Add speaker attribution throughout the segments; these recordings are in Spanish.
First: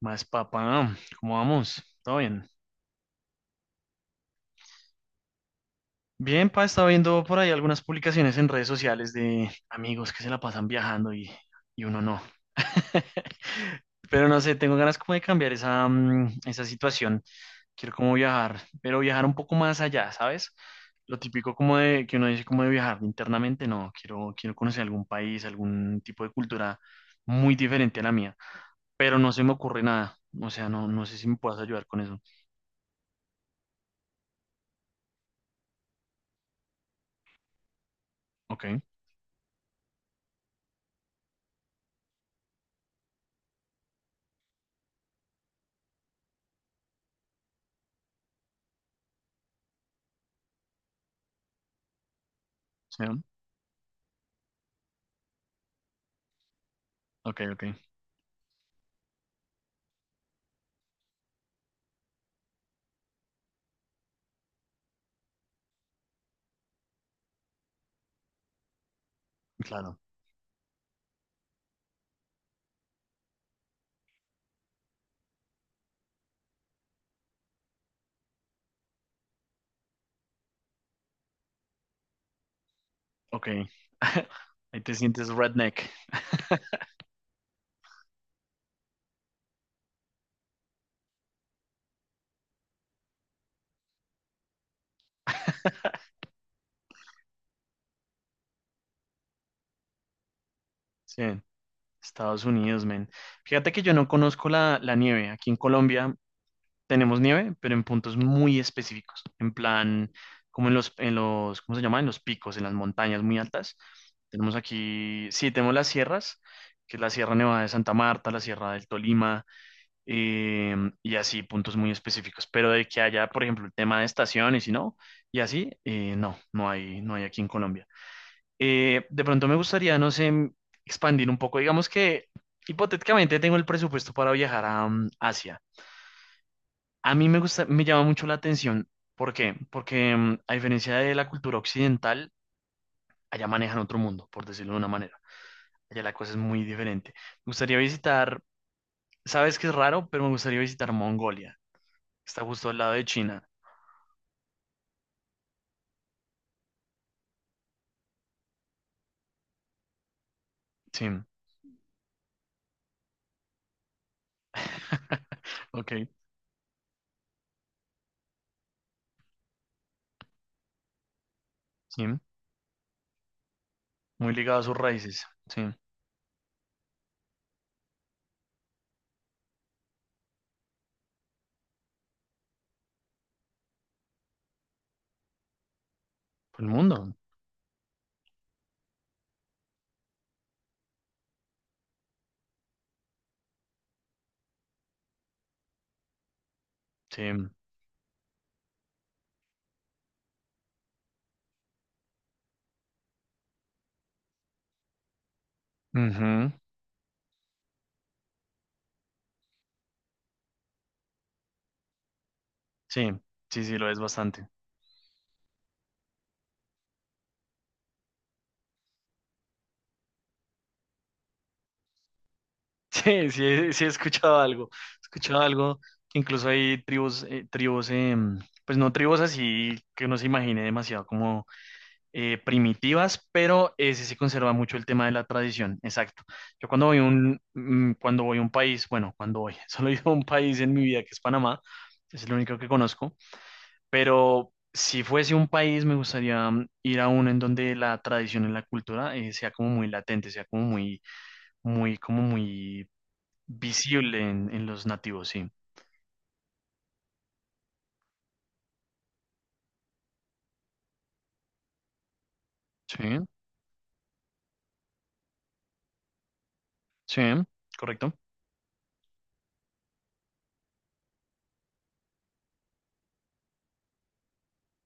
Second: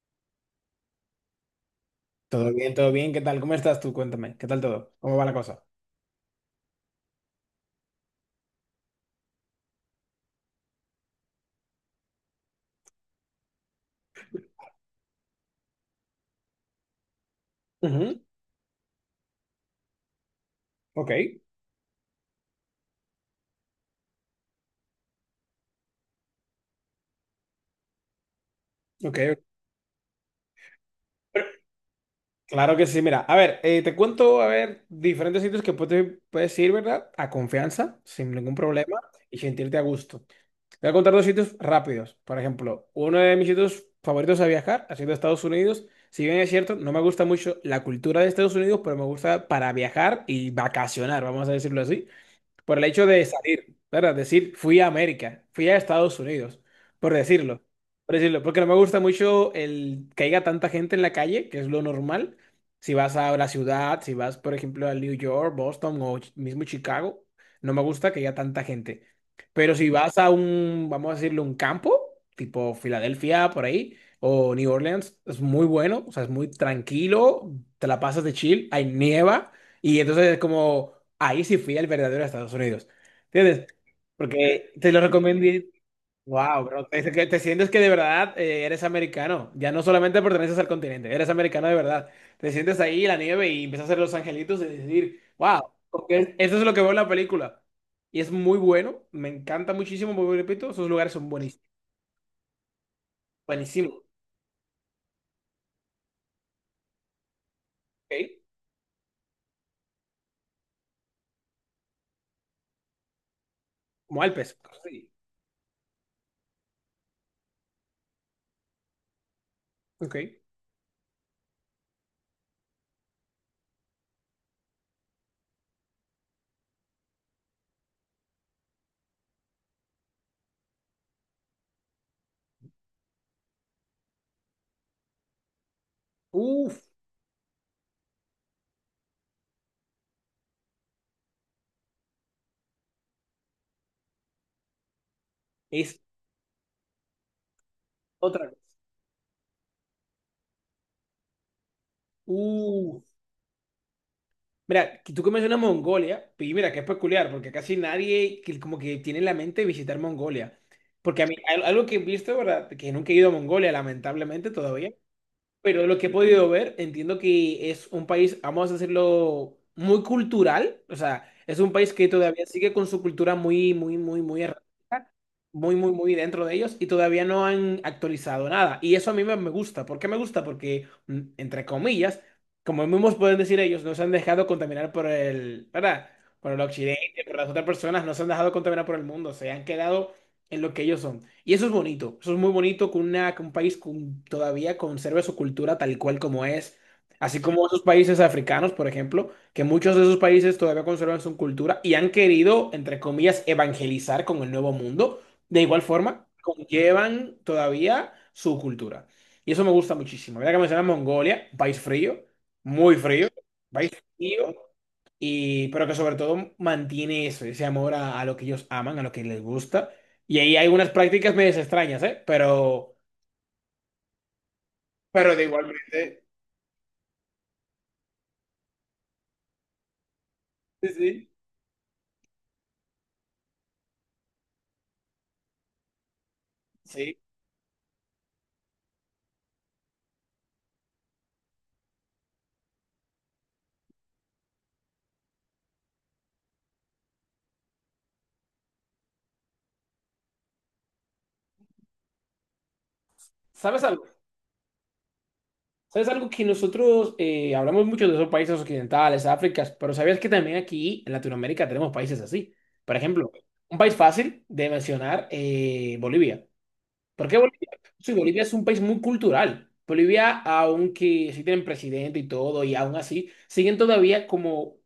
Speaker 1: Más papá, ¿cómo vamos? ¿Todo bien?
Speaker 2: Todo bien, todo bien. ¿Qué tal? ¿Cómo estás tú? Cuéntame. ¿Qué tal todo? ¿Cómo va la cosa?
Speaker 1: Bien, pa, estaba viendo por ahí algunas publicaciones en redes sociales de amigos que se la pasan viajando y uno no. Pero no sé, tengo ganas como de cambiar esa situación. Quiero como
Speaker 2: Ujú.
Speaker 1: viajar, pero viajar un poco más allá, ¿sabes?
Speaker 2: Ok,
Speaker 1: Lo típico como de que uno dice como de viajar internamente, no, quiero conocer algún país, algún tipo de cultura muy diferente a la mía, pero
Speaker 2: ok.
Speaker 1: no se me ocurre nada. O sea, no, no sé si me puedas ayudar con eso.
Speaker 2: Claro que sí. Mira, a ver, te cuento, a ver, diferentes sitios que puedes ir, ¿verdad? A confianza, sin ningún
Speaker 1: Ok,
Speaker 2: problema y sentirte a gusto. Te voy a contar dos sitios rápidos. Por ejemplo, uno de mis sitios favoritos a viajar ha sido Estados Unidos. Si bien es cierto, no me gusta mucho la cultura de Estados Unidos, pero me gusta para viajar y vacacionar, vamos a decirlo así. Por el
Speaker 1: sí.
Speaker 2: hecho de salir, ¿verdad? Decir, fui a América, fui a Estados Unidos, por
Speaker 1: Ok, ok,
Speaker 2: decirlo. Por decirlo, porque no me gusta mucho el que haya tanta gente en la calle, que es lo normal. Si vas a la ciudad, si vas, por ejemplo, a New York, Boston o mismo Chicago, no me gusta que haya tanta gente. Pero si
Speaker 1: claro,
Speaker 2: vas a un, vamos a decirlo, un campo, tipo Filadelfia, por ahí, o New Orleans, es muy bueno, o sea, es muy tranquilo, te la pasas de chill, hay nieva. Y entonces es como, ahí sí fui al verdadero Estados Unidos.
Speaker 1: ok.
Speaker 2: ¿Entiendes? Porque
Speaker 1: Ahí
Speaker 2: te
Speaker 1: te
Speaker 2: lo
Speaker 1: sientes
Speaker 2: recomendé.
Speaker 1: redneck.
Speaker 2: Wow, bro. Te, que te sientes que de verdad eres americano. Ya no solamente perteneces al continente, eres americano de verdad. Te sientes ahí en la nieve y empiezas a hacer los angelitos y decir, wow, porque eso es lo que veo en la película. Y es muy bueno, me encanta muchísimo, porque repito, esos lugares
Speaker 1: Sí,
Speaker 2: son buenísimos.
Speaker 1: Estados Unidos, men. Fíjate que yo
Speaker 2: Buenísimos,
Speaker 1: no conozco la nieve. Aquí en Colombia tenemos nieve, pero en
Speaker 2: ¿ok?
Speaker 1: puntos muy específicos. En plan, como en los, ¿cómo se llama? En los picos, en las montañas muy altas.
Speaker 2: Como Alpes,
Speaker 1: Tenemos
Speaker 2: cosas así.
Speaker 1: aquí, sí, tenemos las sierras, que es la Sierra Nevada de Santa Marta, la Sierra del Tolima,
Speaker 2: Ok.
Speaker 1: eh, y así puntos muy específicos. Pero de que haya, por ejemplo, el tema de estaciones y si no, y así, no, no hay aquí en Colombia. De pronto me gustaría, no sé, expandir un poco. Digamos que hipotéticamente tengo el presupuesto para viajar a Asia.
Speaker 2: Uf,
Speaker 1: A mí me gusta, me llama mucho la atención. ¿Por qué? Porque a diferencia de la cultura occidental, allá manejan otro mundo, por decirlo de una manera.
Speaker 2: es
Speaker 1: Allá la cosa es muy diferente. Me gustaría visitar,
Speaker 2: otra cosa.
Speaker 1: sabes que es raro, pero me gustaría visitar Mongolia. Está justo al lado
Speaker 2: Uf.
Speaker 1: de China.
Speaker 2: Mira, que tú que mencionas Mongolia, pues, y mira, que es peculiar, porque casi nadie que como que tiene en la mente visitar Mongolia. Porque
Speaker 1: Sí.
Speaker 2: a mí, algo que he visto, ¿verdad? Que nunca he ido a Mongolia, lamentablemente todavía, pero lo que
Speaker 1: Ok,
Speaker 2: he podido ver, entiendo que es un país, vamos a decirlo, muy cultural, o sea, es un país que
Speaker 1: sí.
Speaker 2: todavía sigue con su cultura muy, muy, muy,
Speaker 1: Muy
Speaker 2: muy
Speaker 1: ligado a sus raíces. Sí.
Speaker 2: muy, muy, muy dentro de ellos y todavía no han actualizado nada. Y eso a mí me gusta. ¿Por qué me gusta? Porque, entre comillas, como mismos pueden decir ellos, no se han dejado contaminar por el, ¿verdad? Por el
Speaker 1: El mundo.
Speaker 2: occidente, por las otras personas, no se han dejado contaminar por el mundo, se han quedado en lo que ellos son. Y eso es bonito, eso es muy bonito que, una, que un país todavía conserve su cultura tal cual como es. Así
Speaker 1: Sí.
Speaker 2: como esos países africanos, por ejemplo, que muchos de esos países todavía conservan su cultura y han querido, entre comillas, evangelizar con el nuevo mundo de igual forma,
Speaker 1: Ujú,
Speaker 2: conllevan todavía su cultura. Y eso me gusta muchísimo. Mira que mencionas Mongolia, un país frío, muy
Speaker 1: sí,
Speaker 2: frío,
Speaker 1: sí, sí, lo
Speaker 2: país
Speaker 1: es bastante.
Speaker 2: frío, y, pero que sobre todo mantiene eso, ese amor a lo que ellos aman, a lo que les gusta. Y ahí hay unas prácticas medio extrañas, ¿eh?
Speaker 1: Sí, sí, sí he escuchado algo. He
Speaker 2: Pero
Speaker 1: escuchado
Speaker 2: de
Speaker 1: algo que
Speaker 2: igualmente.
Speaker 1: incluso hay tribus, pues no tribus así que uno se imagine
Speaker 2: Sí,
Speaker 1: demasiado
Speaker 2: sí.
Speaker 1: como primitivas, pero sí se conserva mucho el tema de la tradición. Exacto. Yo cuando voy a
Speaker 2: Sí.
Speaker 1: un, mm, cuando voy a un país, bueno, cuando voy, solo he ido a un país en mi vida que es Panamá, es el único que conozco. Pero si fuese un país, me gustaría ir a uno en donde la tradición y la cultura sea como muy latente, sea como muy, muy, como muy
Speaker 2: ¿Sabes algo?
Speaker 1: visible en los nativos, sí.
Speaker 2: ¿Sabes algo que nosotros hablamos mucho de esos países occidentales, África, pero sabías que también aquí en Latinoamérica tenemos países así? Por
Speaker 1: Sí,
Speaker 2: ejemplo, un país fácil de mencionar, Bolivia.
Speaker 1: sí,
Speaker 2: ¿Por qué Bolivia?
Speaker 1: correcto.
Speaker 2: Sí, Bolivia es un país muy cultural. Bolivia, aunque sí tienen presidente y todo, y aún así, siguen todavía como,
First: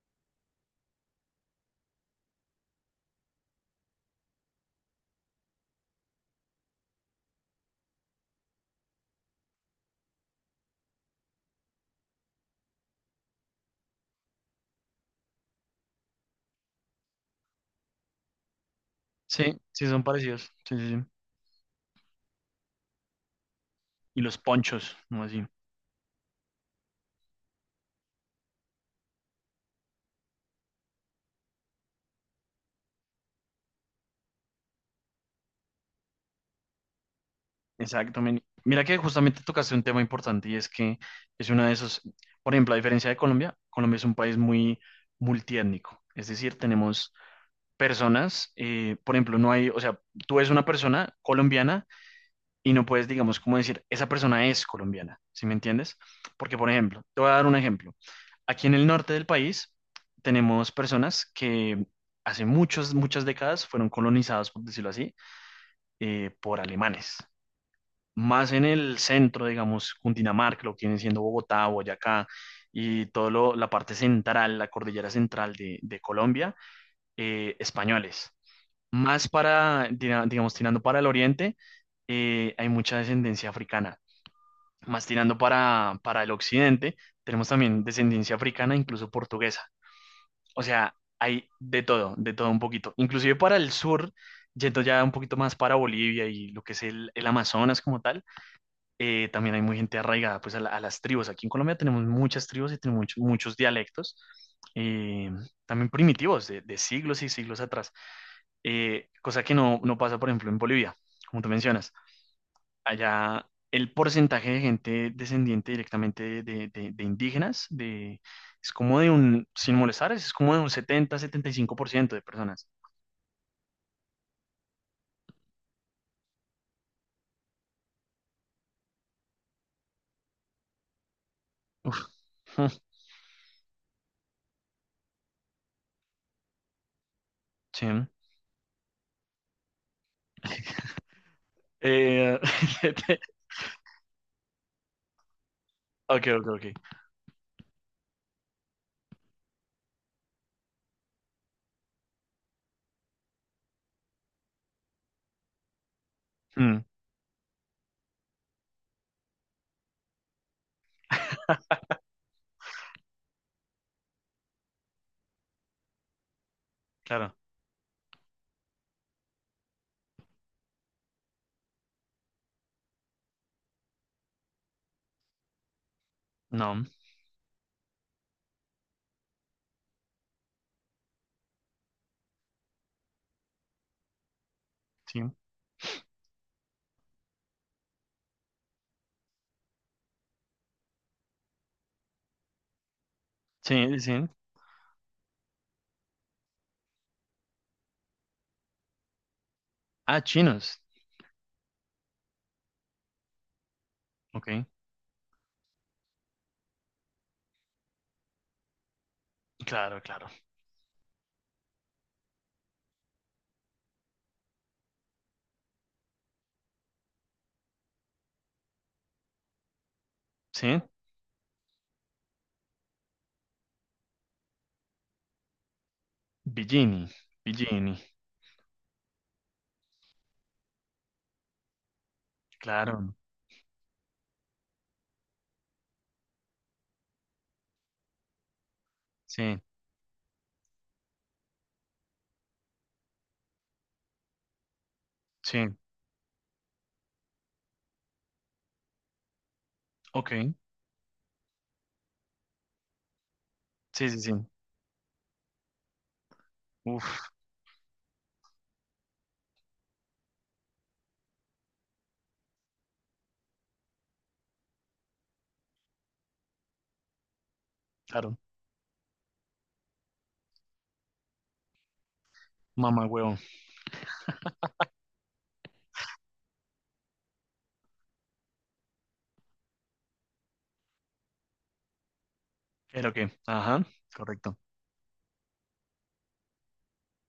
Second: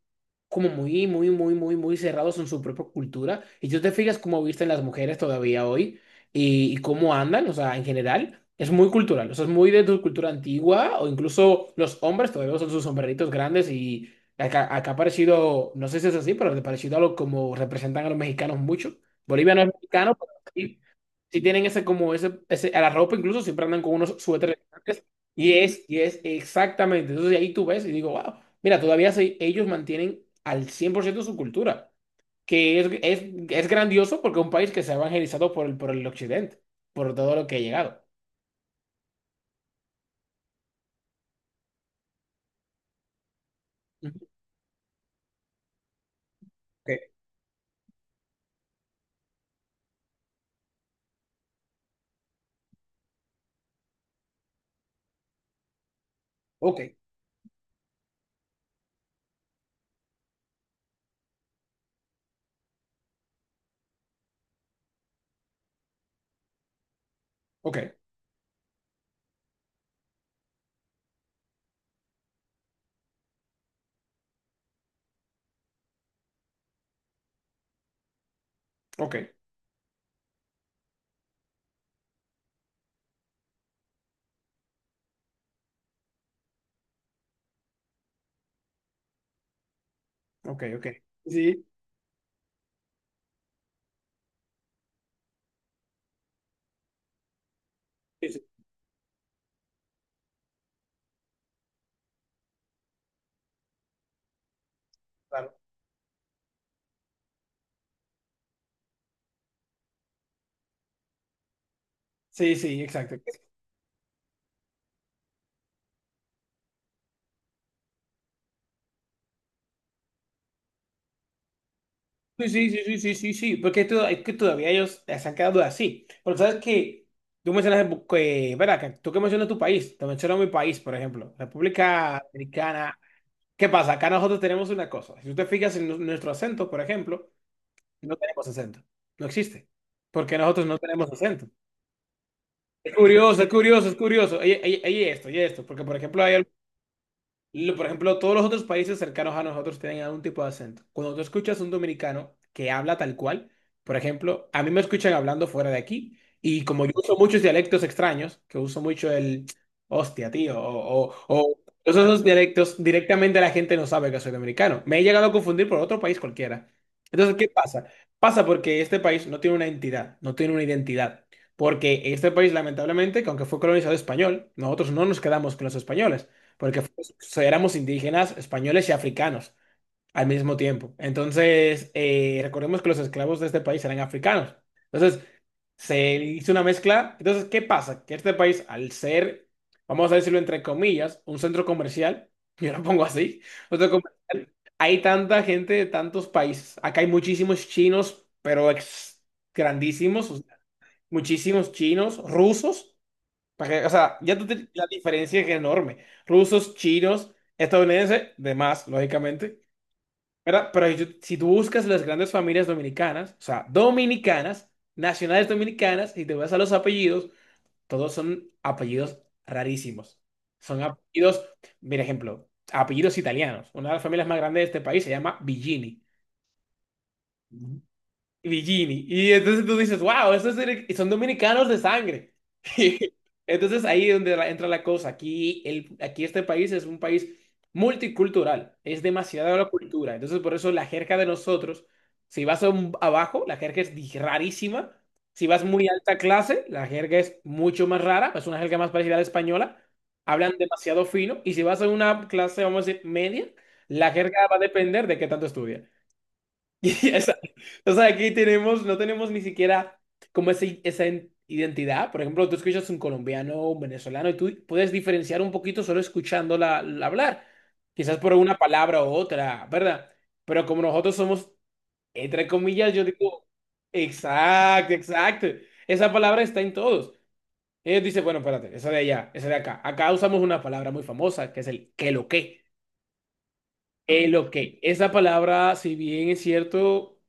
Speaker 2: como muy, muy, muy, muy, muy cerrados en su propia cultura. Y si tú te fijas cómo visten las mujeres todavía hoy y cómo andan, o sea, en general, es muy cultural. O sea, es muy de tu cultura antigua, o incluso los hombres todavía son sus sombreritos grandes y acá ha parecido, no sé si es así, pero ha parecido a lo como representan a los mexicanos mucho. Bolivia
Speaker 1: Sí,
Speaker 2: no es
Speaker 1: sí, son
Speaker 2: mexicano, pero
Speaker 1: parecidos. Sí,
Speaker 2: sí
Speaker 1: sí, sí.
Speaker 2: si tienen ese como a la ropa incluso siempre andan con unos
Speaker 1: Y los
Speaker 2: suéteres
Speaker 1: ponchos,
Speaker 2: elegantes.
Speaker 1: no así.
Speaker 2: Y es exactamente, entonces ahí tú ves y digo, wow, mira, todavía ellos mantienen al 100% su cultura, que es grandioso, porque es un país que se ha evangelizado por el, occidente, por todo lo que ha llegado.
Speaker 1: Exacto. Men. Mira que justamente tocaste un tema importante y es que es uno de esos, por ejemplo, a diferencia de Colombia, Colombia es un
Speaker 2: Ujú.
Speaker 1: país muy multiétnico. Es decir, tenemos personas, por ejemplo, no hay, o sea, tú ves una persona colombiana y no puedes, digamos, como decir, esa persona es colombiana, ¿sí me entiendes? Porque, por
Speaker 2: Ok,
Speaker 1: ejemplo, te voy a dar un ejemplo. Aquí en el norte del país tenemos personas que hace muchas, muchas décadas fueron colonizadas, por decirlo así, por alemanes.
Speaker 2: ok,
Speaker 1: Más en el centro, digamos, Cundinamarca, lo que viene siendo Bogotá, Boyacá y toda la parte central, la cordillera central de Colombia, españoles.
Speaker 2: ok, ok,
Speaker 1: Más para, digamos, tirando para el oriente, hay mucha descendencia africana. Más tirando para el occidente, tenemos también descendencia africana, incluso portuguesa. O
Speaker 2: ok, ok.
Speaker 1: sea, hay
Speaker 2: Sí,
Speaker 1: de todo un poquito. Inclusive para el sur, yendo ya un poquito más para Bolivia y lo que es el Amazonas como tal,
Speaker 2: sí, sí,
Speaker 1: eh, también hay muy gente arraigada pues a las tribus. Aquí en Colombia tenemos muchas tribus y tenemos muchos, muchos dialectos, eh,
Speaker 2: claro.
Speaker 1: también primitivos, de siglos y siglos atrás, cosa que no, no pasa, por ejemplo, en Bolivia, como tú mencionas.
Speaker 2: Sí, sí, exacto.
Speaker 1: Allá el porcentaje de gente descendiente directamente de indígenas es como de un, sin molestar, es como de un 70-75% de
Speaker 2: Sí,
Speaker 1: personas.
Speaker 2: sí, sí, sí, sí, sí, sí, porque es que todavía ellos se han quedado así. Pero sabes que tú mencionas, que, ven acá, tú que mencionas tu país, te menciono mi país, por ejemplo,
Speaker 1: Uf,
Speaker 2: República
Speaker 1: mm,
Speaker 2: Dominicana. ¿Qué pasa? Acá nosotros tenemos una cosa. Si tú te fijas en nuestro acento, por ejemplo,
Speaker 1: sí.
Speaker 2: no tenemos acento. No existe. Porque nosotros no tenemos acento.
Speaker 1: Eh,
Speaker 2: Es curioso, es curioso, es curioso. Oye, oye, oye esto, oye esto. Porque, por ejemplo,
Speaker 1: ok,
Speaker 2: hay
Speaker 1: ok, ok.
Speaker 2: por ejemplo, todos los otros países cercanos a nosotros tienen algún tipo de acento. Cuando tú escuchas un dominicano que habla tal cual, por ejemplo, a mí me escuchan hablando fuera de aquí y
Speaker 1: Mm,
Speaker 2: como yo uso muchos dialectos extraños, que uso mucho el hostia, tío, o todos esos dialectos, directamente la gente no sabe que soy dominicano. Me he llegado a confundir por otro país cualquiera.
Speaker 1: claro,
Speaker 2: Entonces, ¿qué pasa? Pasa porque este país no tiene una entidad, no tiene una identidad. Porque este país, lamentablemente, que aunque fue colonizado español, nosotros no nos quedamos con los españoles porque
Speaker 1: no,
Speaker 2: pues, éramos indígenas, españoles y africanos al mismo tiempo. Entonces, recordemos que los esclavos de este país eran africanos.
Speaker 1: sí,
Speaker 2: Entonces, se hizo una mezcla. Entonces, ¿qué pasa? Que este país, al ser, vamos a decirlo entre comillas, un centro comercial, yo lo pongo así, un
Speaker 1: sí,
Speaker 2: centro
Speaker 1: sí.
Speaker 2: comercial, hay tanta gente de tantos países. Acá hay muchísimos chinos, pero
Speaker 1: Ah,
Speaker 2: grandísimos, o sea,
Speaker 1: chinos,
Speaker 2: muchísimos chinos, rusos. O sea, ya tú
Speaker 1: ok,
Speaker 2: la diferencia es enorme. Rusos, chinos, estadounidenses, demás, lógicamente.
Speaker 1: claro, claro,
Speaker 2: ¿Verdad? Pero si tú buscas las grandes familias dominicanas, o sea, dominicanas, nacionales dominicanas, y te vas a los apellidos, todos son apellidos rarísimos.
Speaker 1: sí.
Speaker 2: Son apellidos, mira ejemplo, apellidos italianos. Una de las familias más grandes de este país se llama Villini.
Speaker 1: Billini, Billini,
Speaker 2: Villini. Y entonces tú dices, wow, esos son dominicanos de sangre.
Speaker 1: claro,
Speaker 2: Y entonces ahí es donde entra la cosa. Aquí este país es un país multicultural. Es demasiada
Speaker 1: sí,
Speaker 2: la cultura. Entonces por eso la jerga de nosotros, si vas a abajo, la jerga es rarísima. Si vas
Speaker 1: sí,
Speaker 2: muy alta clase, la jerga es mucho más rara. Es una jerga más parecida a la española.
Speaker 1: ok,
Speaker 2: Hablan demasiado fino. Y si vas a una clase, vamos a decir, media,
Speaker 1: sí,
Speaker 2: la
Speaker 1: sí, sí.
Speaker 2: jerga va a depender de qué tanto estudias. Y
Speaker 1: Uf.
Speaker 2: o sea, aquí tenemos, no tenemos ni siquiera como esa identidad. Por ejemplo, tú escuchas un colombiano o un venezolano y tú puedes diferenciar un poquito solo escuchándola la hablar. Quizás por
Speaker 1: Claro,
Speaker 2: una palabra u otra, ¿verdad? Pero como nosotros somos, entre comillas, yo
Speaker 1: mamá huevo.
Speaker 2: digo, exacto, exacto. Esa palabra está en todos. Ellos dicen, bueno, espérate, esa de allá, esa de acá. Acá usamos una palabra muy famosa que es el que lo que.
Speaker 1: ¿Pero qué? Ajá,
Speaker 2: Que lo
Speaker 1: correcto.
Speaker 2: que. Esa palabra, si bien es cierto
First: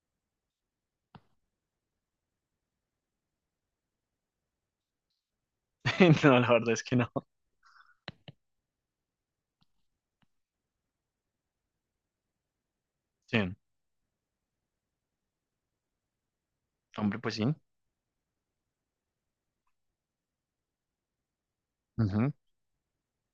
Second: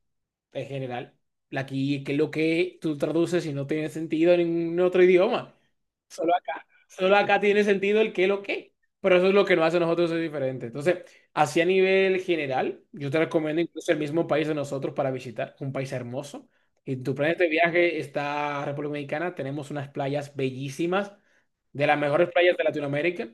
Speaker 2: en general. Aquí, que es lo que tú traduces y no tiene sentido en ningún otro idioma. Solo
Speaker 1: No, la
Speaker 2: acá.
Speaker 1: verdad es que no.
Speaker 2: Solo acá tiene sentido el qué, lo que. Pero eso es lo que nos hace a nosotros ser diferente. Entonces, así a nivel general, yo te
Speaker 1: Sí,
Speaker 2: recomiendo incluso el mismo país de nosotros para visitar, un país hermoso. En tu
Speaker 1: hombre, pues
Speaker 2: planeta
Speaker 1: sí.
Speaker 2: de viaje está República Dominicana, tenemos unas playas bellísimas, de las mejores
Speaker 1: Ujú,
Speaker 2: playas de Latinoamérica.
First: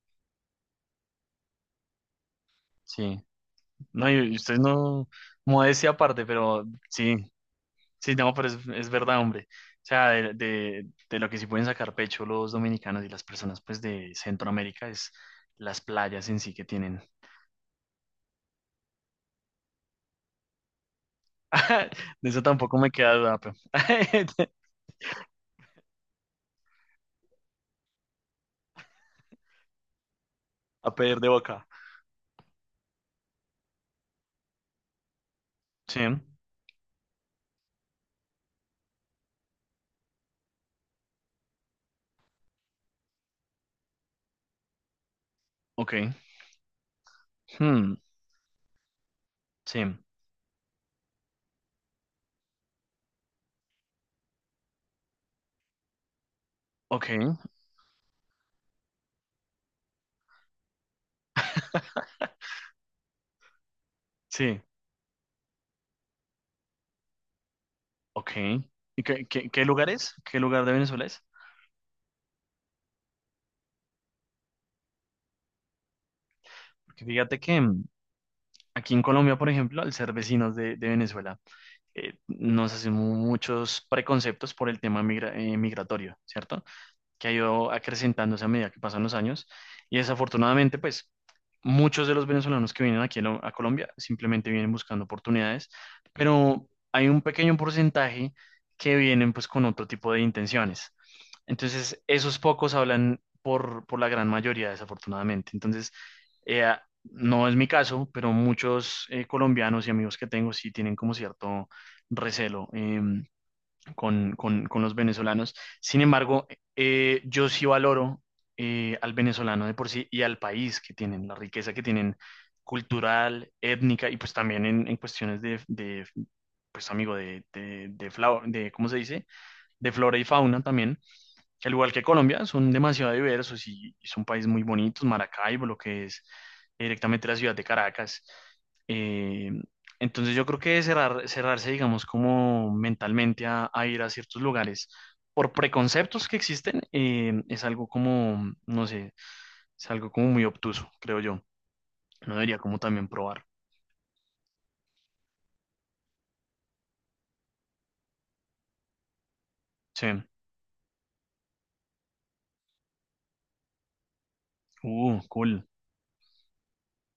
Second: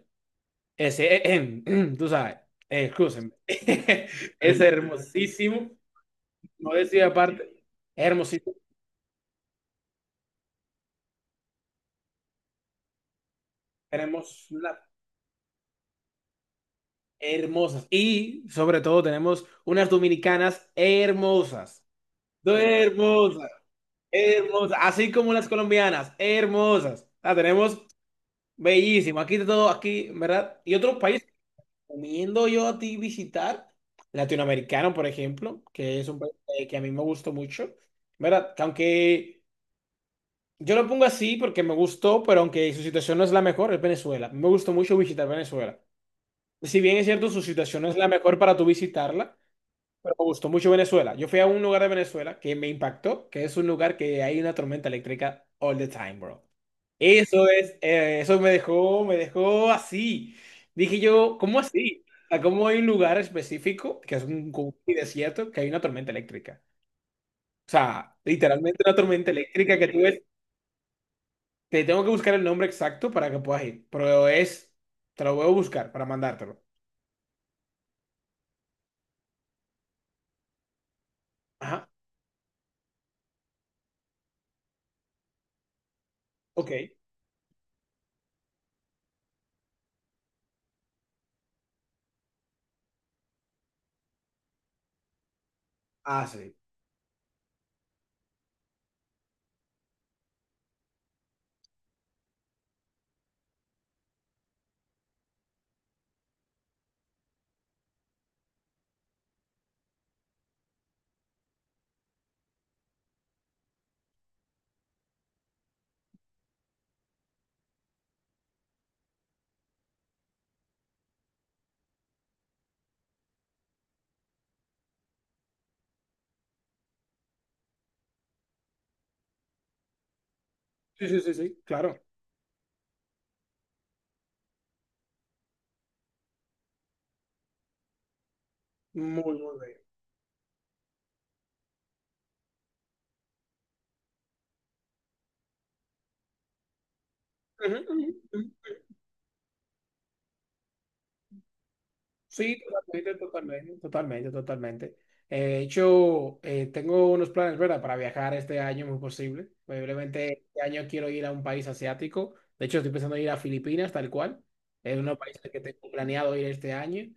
Speaker 2: Ese, tú sabes,
Speaker 1: sí.
Speaker 2: excúsenme.
Speaker 1: No, y ustedes
Speaker 2: Es
Speaker 1: no,
Speaker 2: hermosísimo.
Speaker 1: modestia aparte, pero
Speaker 2: No decía
Speaker 1: sí,
Speaker 2: aparte,
Speaker 1: sí, no, pero
Speaker 2: hermosísimo,
Speaker 1: es verdad, hombre. O sea, de lo que sí pueden sacar pecho los dominicanos y las personas, pues, de
Speaker 2: tenemos
Speaker 1: Centroamérica es las playas en sí que tienen.
Speaker 2: hermosas y sobre todo tenemos unas dominicanas hermosas,
Speaker 1: De eso tampoco me queda duda,
Speaker 2: Hermosas, hermosas, así como las colombianas, hermosas. La tenemos bellísimo, aquí de todo, aquí, ¿verdad? Y
Speaker 1: A
Speaker 2: otros
Speaker 1: pedir
Speaker 2: países
Speaker 1: de
Speaker 2: que
Speaker 1: boca.
Speaker 2: recomiendo yo a ti visitar, latinoamericano, por ejemplo,
Speaker 1: Sí,
Speaker 2: que es un país que a mí me gustó mucho, ¿verdad? Que aunque yo lo pongo así porque me gustó, pero aunque su situación no es la mejor, es Venezuela. Me gustó mucho visitar Venezuela.
Speaker 1: ok.
Speaker 2: Si bien es cierto, su situación no
Speaker 1: Hmm,
Speaker 2: es la mejor para tú visitarla,
Speaker 1: sí,
Speaker 2: pero me gustó mucho Venezuela. Yo fui a un lugar de Venezuela que me impactó, que es un lugar que hay una tormenta eléctrica all the time, bro.
Speaker 1: ok,
Speaker 2: Eso es, eso me dejó así. Dije yo, ¿cómo así? O sea, ¿cómo hay un lugar específico, que es un,
Speaker 1: sí.
Speaker 2: como un desierto, que hay una tormenta eléctrica? O sea,
Speaker 1: Ok.
Speaker 2: literalmente una
Speaker 1: ¿Y qué,
Speaker 2: tormenta
Speaker 1: qué, qué
Speaker 2: eléctrica que
Speaker 1: lugar
Speaker 2: tú
Speaker 1: es?
Speaker 2: ves,
Speaker 1: ¿Qué lugar de Venezuela es?
Speaker 2: te tengo que buscar el nombre exacto para que puedas ir, pero es, te lo voy a buscar para mandártelo.
Speaker 1: Porque fíjate que aquí en Colombia, por ejemplo, al ser vecinos de Venezuela,
Speaker 2: Ajá,
Speaker 1: nos hacemos muchos preconceptos por el tema migratorio, ¿cierto?
Speaker 2: ok.
Speaker 1: Que ha ido acrecentándose a medida que pasan los años. Y desafortunadamente, pues muchos de los venezolanos que vienen aquí a Colombia simplemente vienen buscando oportunidades,
Speaker 2: Ah, sí.
Speaker 1: pero hay un pequeño porcentaje que vienen pues con otro tipo de intenciones. Entonces, esos pocos hablan por la gran mayoría, desafortunadamente. Entonces, no es mi caso, pero muchos colombianos y amigos que tengo sí tienen como cierto recelo, con, con los venezolanos. Sin embargo, yo sí valoro al venezolano de por sí y al país que tienen, la riqueza que tienen cultural, étnica y pues también en cuestiones pues amigo, ¿cómo se dice? De flora y fauna también
Speaker 2: Sí, sí, sí, sí,
Speaker 1: al igual
Speaker 2: claro.
Speaker 1: que Colombia, son demasiado diversos y son países muy bonitos, Maracaibo, lo que es directamente la ciudad de Caracas.
Speaker 2: Muy,
Speaker 1: Eh,
Speaker 2: muy bien.
Speaker 1: entonces yo creo que cerrarse, digamos, como mentalmente a ir a ciertos lugares por preconceptos que existen, es
Speaker 2: Ujú,
Speaker 1: algo
Speaker 2: ujú,
Speaker 1: como,
Speaker 2: ujú.
Speaker 1: no sé, es algo como muy obtuso, creo yo. No debería
Speaker 2: Sí,
Speaker 1: como también
Speaker 2: totalmente,
Speaker 1: probar.
Speaker 2: totalmente, totalmente, totalmente. De hecho, tengo unos planes, ¿verdad? Para viajar este año, muy posible.
Speaker 1: Sí.
Speaker 2: Probablemente este año quiero ir a un país asiático. De hecho, estoy pensando en ir a Filipinas, tal cual. Es uno de los
Speaker 1: Uh,
Speaker 2: países que
Speaker 1: cool.
Speaker 2: tengo planeado ir este año.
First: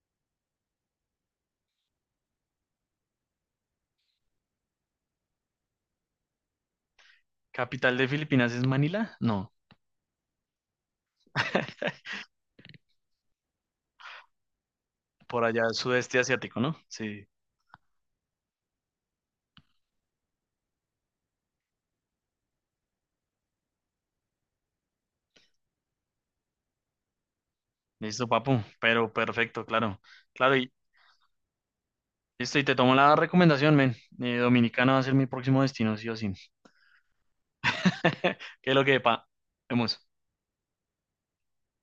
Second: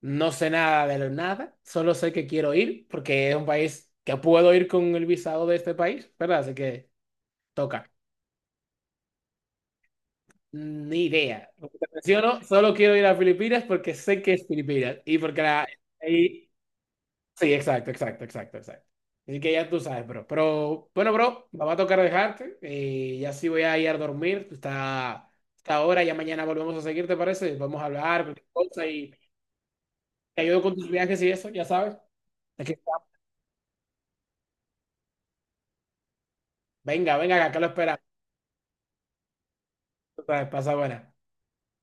Speaker 2: No sé nada de nada, solo sé que quiero ir porque es un país que puedo ir con el visado de este país, ¿verdad? Así que toca.
Speaker 1: ¿Capital de Filipinas es Manila? No,
Speaker 2: Ni idea. Como te menciono, solo quiero ir a Filipinas porque sé que es Filipinas. Y porque
Speaker 1: por allá sudeste
Speaker 2: y-
Speaker 1: asiático, ¿no? Sí.
Speaker 2: sí, exacto, exacto, exacto, exacto. Así que ya tú sabes, bro. Pero bueno, bro, me va a tocar dejarte. Ya sí voy a ir a dormir. Tú está ahora, ya mañana volvemos a seguir, ¿te parece? Vamos a hablar,
Speaker 1: Listo,
Speaker 2: cualquier
Speaker 1: papu,
Speaker 2: cosa
Speaker 1: pero
Speaker 2: y
Speaker 1: perfecto, claro.
Speaker 2: te
Speaker 1: Claro,
Speaker 2: ayudo
Speaker 1: y
Speaker 2: con tus viajes y eso, ya sabes.
Speaker 1: listo, y
Speaker 2: Aquí
Speaker 1: te
Speaker 2: está.
Speaker 1: tomo la recomendación, men. Dominicana va a ser mi próximo destino, sí o sí.
Speaker 2: Venga, venga, acá lo esperamos.
Speaker 1: ¿Qué es lo que, pa? Vemos.
Speaker 2: Tú sabes, pasa buena.